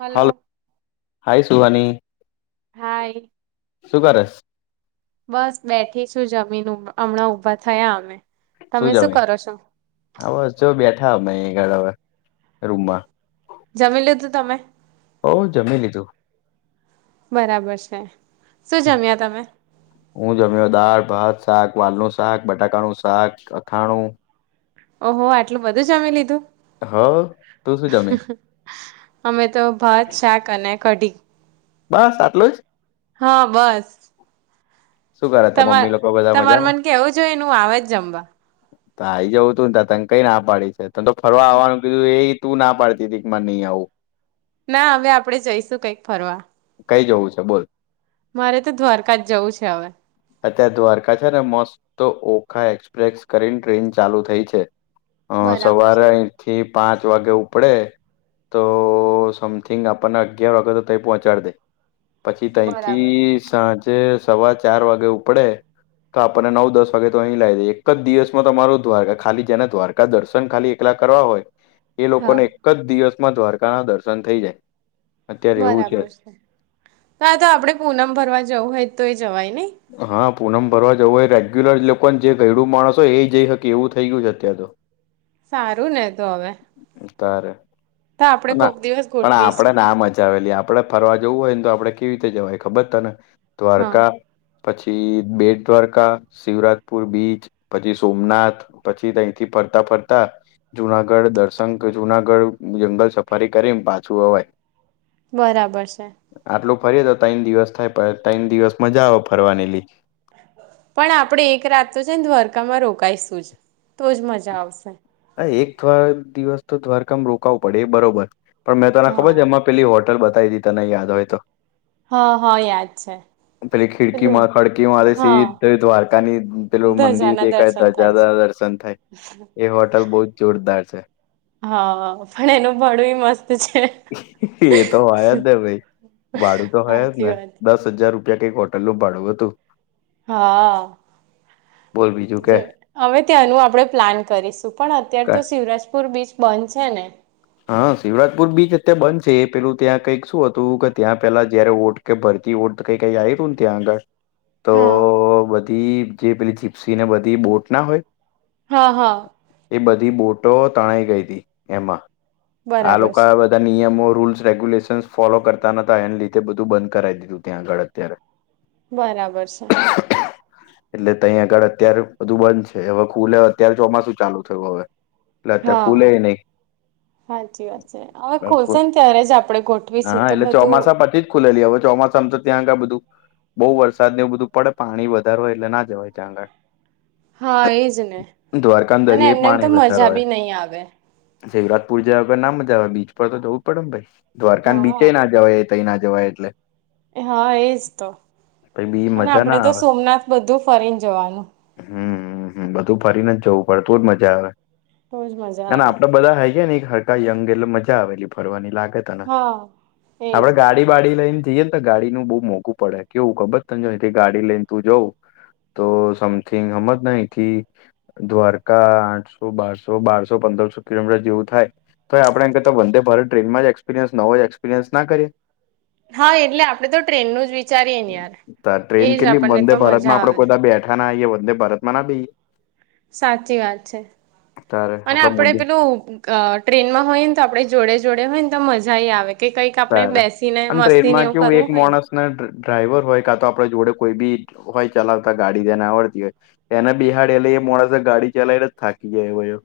Hello hello, hi Suhani. Hi સુું કરસ? બસ બેઠી છું જમીન, ઉભ હમણાં ઊભા થયા અમે. શું તમે જમી? કરો છો હા બસ, જો બેઠા અમેય. [unintelligible] રૂમમાં જમી લીધું તમે? હૌ, જમી લીધું. બરાબર છે. શું જમ્યા તમે હું જમ્યો દાળ ભાત શાક વાલનું શાક, બટાકાનું શાક, અથાણું. ઓહો! આટલું બધું જમી લીધું! હ તું શું જમી હં હં. અમે તો ભાત, શાક અને કઢી. બસ, આટલું જ? હા, બસ. શું કરે, તાર તમાર મમ્મી લોકો બધા તમાર મજામાં? મને કેવું જોઈએ ને હું આવે જ જમવા તો આઈ જવું તું ને તાર, તન કંઈ ના પાડી છે? તન તો ફરવા આવવાનું કીધું એય તું ના પાડતી તી, ક માર નહીં આવવું. ના હવે આપડે જઈશું કઈક ફરવા. કઈ જવું છે બોલ? મારે તો દ્વારકા જ જવું છે હવે. અત્યારે દ્વારકા છે ને, મસ્ત ઓખા એક્સપ્રેસ કરીને ટ્રેન ચાલુ થઈ છે. અ બરાબર સવારે છે અઈંથી પાંચ વાગે ઉપડે, તો સમથિંગ આપણને અગિયાર વાગે તો તઈં પહોંચ ચાડ દે. પછી બરાબર છે તંઈથી, સાંજે સવા ચાર વાગે ઉપડે તો આપણને નવ દસ વાગે તો અહીં લાવી દે. એક જ દિવસમાં તમારો દ્વારકા, ખાલી જેને દ્વારકા દર્શન ખાલી એકલા કરવા હોય, એ હા લોકોને એક જ દિવસમાં દ્વારકાના દર્શન થઈ જાય. અત્યારે એવું બરાબર છે. આ તો આપડે પૂનમ ભરવા જવું હોય તો ય જવાય નહી? હા પૂનમ ભરવા જવું હોય, રેગ્યુલર એ લોકોને જે ઘયડું માણસ હોય, એ ય જઈ હકે એવું થઈ ગ્યું છે અત્યારે તો. સારું ને તો હવે! તારે. તો આપણે ના કોક દિવસ પણ આપડે ગોઠવીશું ના મજા આવે લી આ આપડે ફરવા જવું હોય ને તો આપડે કેવી રીતે જવાય ખબર છ તને? હા દ્વારકા પછી બેટ દ્વારકા, શિવરાજપુર બીચ, પછી સોમનાથ પછી તંઈથી પ ફરતા ફરતા જુનાગઢ દર્શ'- સંખ જુનાગઢ જંગલ સફારી કરીને પાછું અવાય. બરાબર છે. આટલું ફરીએ તો ત્રણ દિવસ થાય પણ ત્રણ દિવસ મજા આવે ફરવાની લી. પણ આપડે એક રાત તો છે ને દ્વારકામાં રોકાઈશું જ, તો જ મજા આવશે. હા એક થવાં દિવસ તો દ્વારકામાં રોકાવું પડે એ બરોબર પણ મેં તને ખબર હા છે એમાં પેલી હોટલ બ તાઈલી તને યાદ હોય તો. હા હા યાદ છે. પેલી ખિડકી મા પેલું ખડકી મારે હા સીધે દ્વારકાની પેલો મંદિર ધજાના દેખા દર્શન દર જા થાય છે દ પસંદ થાય એ હોટલ બહુ જ જોરદાર છે. હા પણ એનું ભણવું મસ એ તો હોયા જ ને ભઈ ભાડું તો હોય જ સાચી ને વાત છે દસ હજાર રૂપિયા કઈક હો ટલનું ભાડું હતું. હા આ. બોલ બી જો હવે ત્યાંનું આપડે પ્લાન કરીશું પણ અત્યાર તો કા- શિવરાજપુર બીચ બંધ છે ને? હા, શિવરાજપુર બીચ અત્યારે બંધ છે એ પેલું ત્યાં કઈક શું હતું કે ત્યાં પેલા જયારે વોટ કે ભર ઓડ તો કઈ કઈતી આંગળ તો હા બધી જે પેલી ચિપ્સી ને બધી બોટ ના હોય, હા હા એ બધી બોટો તણાઈ ગઈ હતી એમાં. આ બરાબર લોકો છે બધા નિયમો રૂલ્સ રેગ્યુલેશનસ ફોલો કરતા નતા એને લીધે બધું બંધ કરાવી દીધું ત્યાં આગળ અત્યારે. બરાબર છે. એટલે તહીં આગળ અત્યારે બધું બંધ છે. હવે ખુલે અત્યારે ચોમાસું ચાલુ થયું હવે. એટલે અત્યા ખુલે હા નહી. સાચી વાત છે. હવે ખોલશે ને ત્યારે જ આપણે ગોઠવીશું તો બધું એ હવે ચોમાસ તો ત્યાં ગા બધું બહુ વરસાદને એ બધું પડે પાણી વધાર હોય એટલે ના જવાય ત્યાં આગળ. હા એજ ને દ્વારકામાં અને દરિયાઈ એમને એમ તો મજા બી નહી આવે. શિવરાતપુર જવા પણ ના મજા આવે બીચ પર તો જવું પડેમ ભઈ. દ્વારકા હા બીચે ના જવાય તઈ ના જવાય એટલે. એ હા એજ તો. પહી બી અને મજા આપડે ના તો આવે સોમનાથ બધું ફરીને જવાનું. હમ્મ, હમ્મ, હમ્મ બધું ફરીને જવું પડે તો જ મજા આવે. તો જ મજા ને આવે આપડે બધા હઈ ગયા ને હરકા યંગ એટલે મજા આવેલી ફરવાની લાગે તને હા એજ આપડે ગાડી વાડી લઈન જઈને તો ગાડીનું બહુ મોંઘું પડે કેવું ખબર તને અઈથી ગાડી લઈને તું જઉ તો સમથિંગ હમ જ ના અહીથી દ્વારકા આઠસો બારસો બારસો પ દરશો કિલોમીટર જેવું થાય. તોએ આપણે એમ કરતા તો વંદે ભારત ટ્રેનમાં જ એક્સપિરિયન્સ નવો એક્સપિરિયન્સ ના કરીએ? હા એટલે આપડે તો ટ્રેનનું જ વિચારીએે ને યાર. તાર ટ્રેન એજ કેટલી આપણને વંદે તો ભારતમાં મજા આપડે આવે. કોઈ દા બેઠા ના આઈએ વંદે ભારતમાં ના બેહીએ. સાચી વાત છે. તારે અને આપડા આપડે મોદી પેલું ગ ટ્રેનમાં હોય ને તો આપણે જોડે જોડે હોય ને તો મજાઈ આવે. કે કંઈક આપડે સર બેસીને અને મસ્તીને ટ્રેનમાં એવું કેવું એક કરવું હોય ને. માણસને ડ્ર- ડ્રાઈવર હોય કા તો આપડ જોડે કોઈ બી હોય ચલાવતા ગાડી જેને આવડતી હોય એને બિહાડ એ લ મોડાસા ગાડી ચાલાયલા થાય.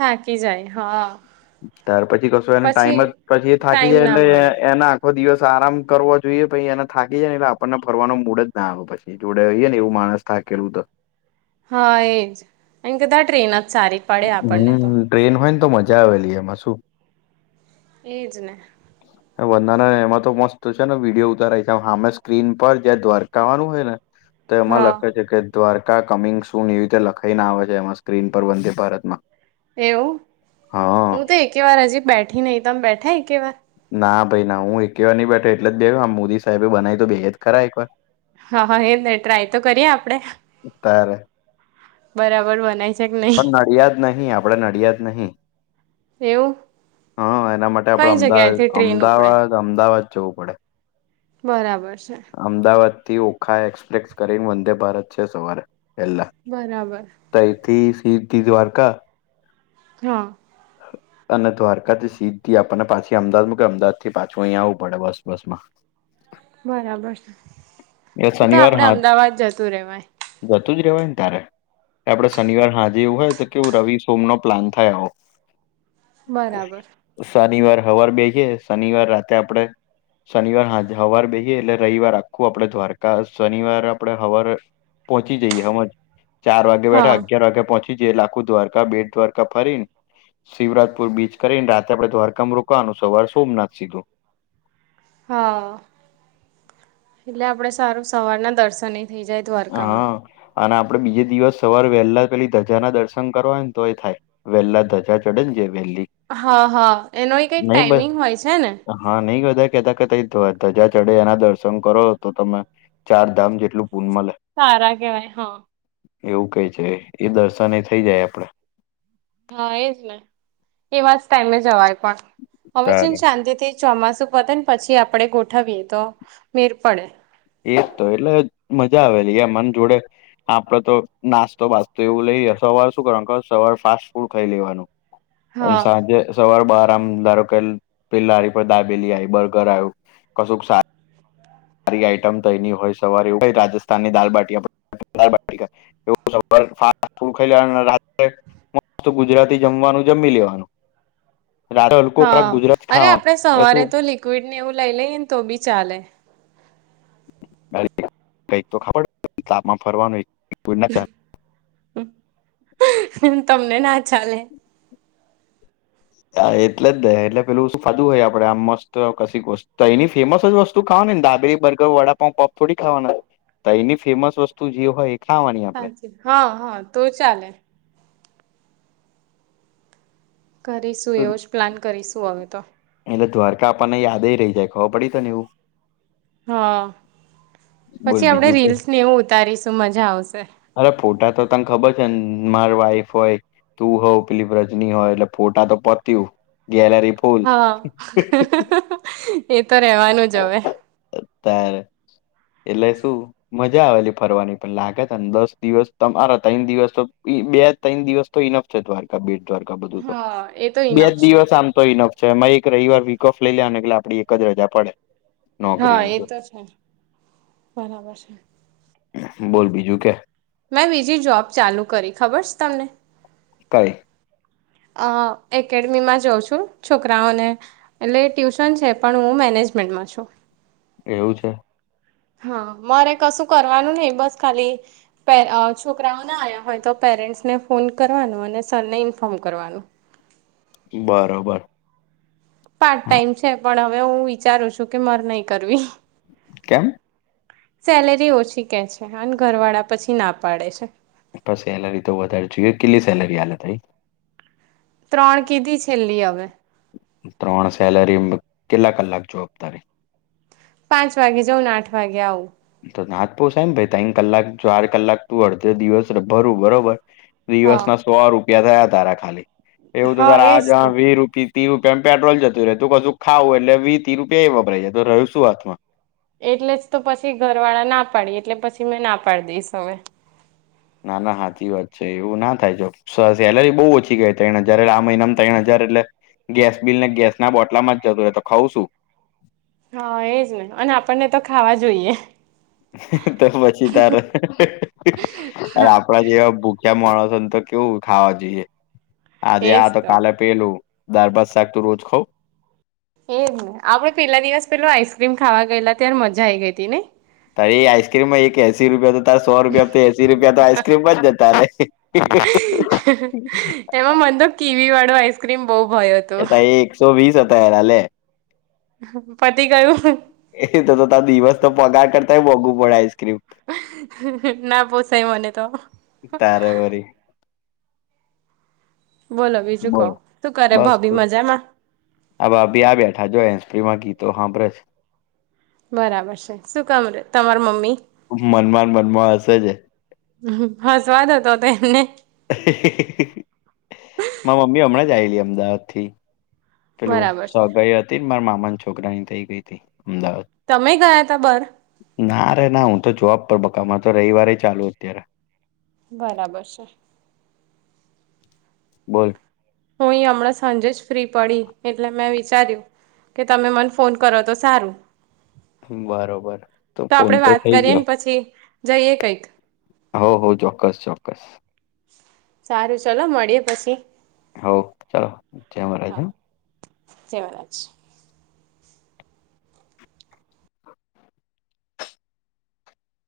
થાકી જાય હા. ત્યાર પછી કશો એને ટાઈમ પછી જ પછી એ થાકી ટાઈમ જાય ના એટલે એ મળે એના આખો દિવસ આરામ કરવા જોઈએ પછી એને થાકી જાય ને એટલે આપણને ફરવાનો મૂડ જ ના આવે પછી જોડે હોઈએ ને એવું માણસ થાકેલું તો. હા એજ એન કતા ટ્રેન સારી પડે આપણને તો હમ્મ, ટ્રેન હોય ને તો મજા આવે લી એમાં શું. એજ ને. બંધાના એમાં તો મસ્ત છે ને વિડીયો ઉતારાય હામે સ્ક્રીન પર જયા દ્વારકાવાનું હોય ને તો એમાં હા લખે છે કે દ્વારકા કમિંગ સુન એવી રીતે લખાઈને આવે છે એમાં સ્ક્રીન પર વંદે ભારતમાં એવું, હા હું તો એકે વાર હજી બેઠી નહી, તમે બેઠા એક વાર? ના ભાઈ ના હું એકેવાર નહી બેઠ. એટ જ બે આમ મોદી સાહેબે બનાવી તો બેહિએ જ એક વાર. હા હા એ ન ટ્રાય તો કરીએ આપડે. તારે બરાબર બનાય છે કે નહી પણ નડિયા જ નહી આપડે નડિયા જ નહી. એવું હા એના માટે આપડ કઈ અમદાવાદ જગ્યાએથી ટ્રેન ઉપડે અમદાવાદ અમદાવાદ જવું પડે. બરાબર. છે અમદાવાદથી ઓખા એક્સપ્રેસ કરી વંદે ભારત છે સવારે પેલા બરાબર તૈથી સી તી દ્વારકા હા. અને દ્વારકાથી સીધી આપને પાછી અમદાવાદ મુ કે અમદાવાદ થી પાછું અહીંયા આવવું પડે બસ બસ માં. [inaudible] બરાબર છે, તો શનિવાર આપડે હા અમદાવાદ જતું રેવાય. કયારે આપડે શનિવાર હા જે એવું હોય તો કે રવિ સોમ નો પ્લાન થાય આવો. બરાબર શનિવાર હવાર બેહીએ શનિવાર રાતે આપડે શનિવાર હાજે હવાર બેહી એ એટલે રવિવાર આખું આપડે દ્વારકા શનિવાર આપડે હવાર પહોંચી જઈએ હમજ. ચાર વાગે બેઠા હા અગિયાર વાગે પહોંચી જઈ લે આખું દ્વારકા બે દ્વારકા ફરીન શિવરાજપુર બીચ કરીને રાતે આપડે દ્વારકામ રોકવાનું સવાર સોમનાથ સીધું. હા. એટલે આપડે સારું સવારના દર્શન ય થઇ જાય દ્વારકામાં. હા. અને આપડે બીજે દિવસ સવારે વહેલા પેલી ધજા ના દર્શન કરવા હોય ને તો એ થાય વહેલા ધજા ચડે ને જે વહેલી હા હા એનો એ કઈક નહી બ ટાઈમિંગ હોય છે ને હા નહી બધ કેતા કે તઈ ધજા ચડે એના દર્શન કરો તો તમે ચાર ધામ જેટલું પૂન મલે. સારા કેવાય હા. એવું કેય છે એ દર્શન એ થઇ જાય આપડે. હા એજ ને, એવા જ ટાઈમે જવાય પણ હવે છેમ તારે શાંતિ થી ચોમાસું પતે ને પછી આપડે ગોઠવીએ તો મેર પડે. એજ તો એટલે મજા આવેલી એમ મન જોડે. આપડે તો નાસ્તો બાસ્તો એવું લઈએ સવારે શું કરવાનું અ સવાર ફાસ્ટ ફૂડ ખાઈ લેવાનું. અને હા સાંજે સવાર બાર આરામદારો પેલારી પર દાબેલી આવી, બર્ગર આવ્યું કશું સાર સારી આઈટમ તો એની હોય સવારે એવ કઈ રાજસ્થાનની બાટી [inaudible] ખાઈ લેવાનું રાત્રે મસ્ત ગુજરાતી જમવાનું જમી લેવાનું. રાતે હલકો ખોરાક હા, ગુજરાતી અરે ખાવાનું આપડે એ સવારે શું તો લિક્વિડ ને એવું લઈ લઈએને તો બી ચાલે. [inaudible] ખબર તાપમાં ફરવાનું [inaudible] તમને ના ચાલે. હા એટલે જ દે એટલે પેલું સાધું હોય આપડે આ મસ્ત કશક વસ્તુ એની ફેમસ જ વસ્તુ કા ડાબરી, બર્ગર, વડાપઉ, પપ થોડી ખાવાના તો એની ફેમસ વસ્તુ જે હોય ખાવાની આપડે હા હા તો ચાલે. કરીશું તો એવો જ પ્લાન કરીશું હવે તો. એટલે દ્વારકા આપણને યાદે રહી જાય ખબર પડી તો ને એવું. હા. બોલ પછી આપડે બીજું તો રીલ્સ ને એવું ઉતારીશું મજા આવશે. અરે ફોટા તો તને ખબર માર વાઈફ હોય તું હોઉ પીલીપ્રજની હોય એટલે ફોટા તો પતય્યું હા, એ તો રેવાનું જ હવે ત્યારે એટલે શું મજા આવેલી ફરવાની પણ લાગે તને દસ દિવસ તમારા ત્રણ દિવસ તો બે ત્રણ દિવસ તો ઇનફ છે, દ્વારકા બેટ દ્વારકા બધું તો હા એ તો બે જ ઇનફ છે દિવસ આમ તો ઇનફ તો એમાં એક રવિવાર વીક ઓફ લઈ લ્યા ને એટલે આપડી એક જ રજા પડે, હા નોકરીની એ જો તો છે બરાબર છે બોલ બીજું કે? મેં બીજી જોબ ચાલુ કરી ખબર છે તમને કઈ અ એકેડમીમાં જોઉં છું છોકરાઓને એટલે ટ્યુશન છે પણ હું મેનેજ મેન્ટમાં છું એવું છે. હા મારે કશું કરવાનું નહિ, બસ ખાલી પ છોકરાઓ ના આવ્યા હોય તો પેરેન્ટ્સને ફોન કરવાનું અને સરને ઇન્ફોર્મ કરવાનું બરોબર પાર્ટ હા ટાઈમ છે, પણ હવે હું વિચારું છું કે મરે નહી કરવી. કેમ? સેલેરી ઓછી કે છે અને ઘર વાળા પછી ના પાડે છે, સેલરી તો વધારે જોઈએ કેટલી સેલરી હાલત હઈ ત્રણ કીધી છેલ્લી હવે, ત્રણ સેલરી કેટલા કલાક જોબ તારી? પાંચ વાગે જઉું ને આઠ વાગે આવું, તો નાથપ સાહેને ભાઈ ત કલાક ચાર કલાક તું અડધે દિવસ ભરું બરોબર દિવસ હા ના સો રૂપિયા થયા તારા ખાલી એવું તો હા તારા એજ આ જ તો વી રૂપ ત્રી રૂપિયામાં પેટ્રોલ જતું રહે, તું કું ખાવું એટલે વી ત્રી રૂપિયા એ વપરાય જાય તો રહ્યું શું હાથ માં એટલે જ તો પછી ઘર વાળા ના પાડી એટલે પછી મે ના પાડી દઈશ હવે, ના ના સાાચી વાત છે, એવું ના થાય જો સેલેરી બહુ ઓછી ગઈ ત જયારે આ મહિનામાં તણ એટલે ગેસ બિલને ગેસ ના બોટલામાં જ જતું હોય તો ખઉ શું? હા, એજ ન અને આપણને તો ખાવા જોઈએ, તો પછી તાર આપણા જેવા મળો છ ને તો કેવું ખાવા જોઈએ આજે આ તો કાલે પેલું દાર બાદ શાક તો રોજ ખાાવ એજ ને આપડે પેલા દિવસ પેલુ આઈસક્રીમ ખાવા ગયેલા ત્યારે મજા આઈ ગઈ હતી, ને તરે એ આઈસ્ક્રીમમાં એક એસી રૂપિયા સો રૂપિયાથી એસી રૂપિયા તો આઈસક્રીમ બ જ જતા ર બ કવી વાળો આઈસ્ક્રીમ બહુ ભયો હતો એ ત એ એકસો વીસ હતાારલેે પતી ગયું. એ તો તો ત દિવસ તો પગાર કરતાય મોંઘુ પડે આઈસ્ક્રીમ ના બહસાય મને તો તારે વરી બોલો બીજું બોલો કહ શું કરે બસ ભાભી મજામાં? હવે ભી આ બેઠા જોઈ, કેમાં ગીતો સાાંભરે છે? બરાબર છે, શું કામ રે તમાર મમ્મી? મનમાં ને મનમાં હશે જ હા, સ્વાદ હતો હતો એમને [inaudible] મા મમ્મી હમણાં જ આયલી અમદાવાદ થી. પેલું બરાબર છે સગાઈ હતી ને મારા મામા છોકરાની થઇ ગઈ હતી, અમદાવાદ તમે ગયા તા બર ના રે ના હું તો જોબ પર બકામાં તો રવિવારે ચાલુ અત્યારે, બરાબર છે, બોલ હું એ હમણાં સાંજે જ ફ્રી પડી એટલે મેં વિચાર્યું કે તમે મન ફોન કરો તો સારું બરોબર તો આપડે ફોન વાત થઈ કરીએ ગયો ને પછી જઈએે કઈક હો હો ચોક્કસ ચોક્કસ. સારું ચલો મળીએ પછી. હો ચાલો જે મહારાજ હા હો જય મહરાજ.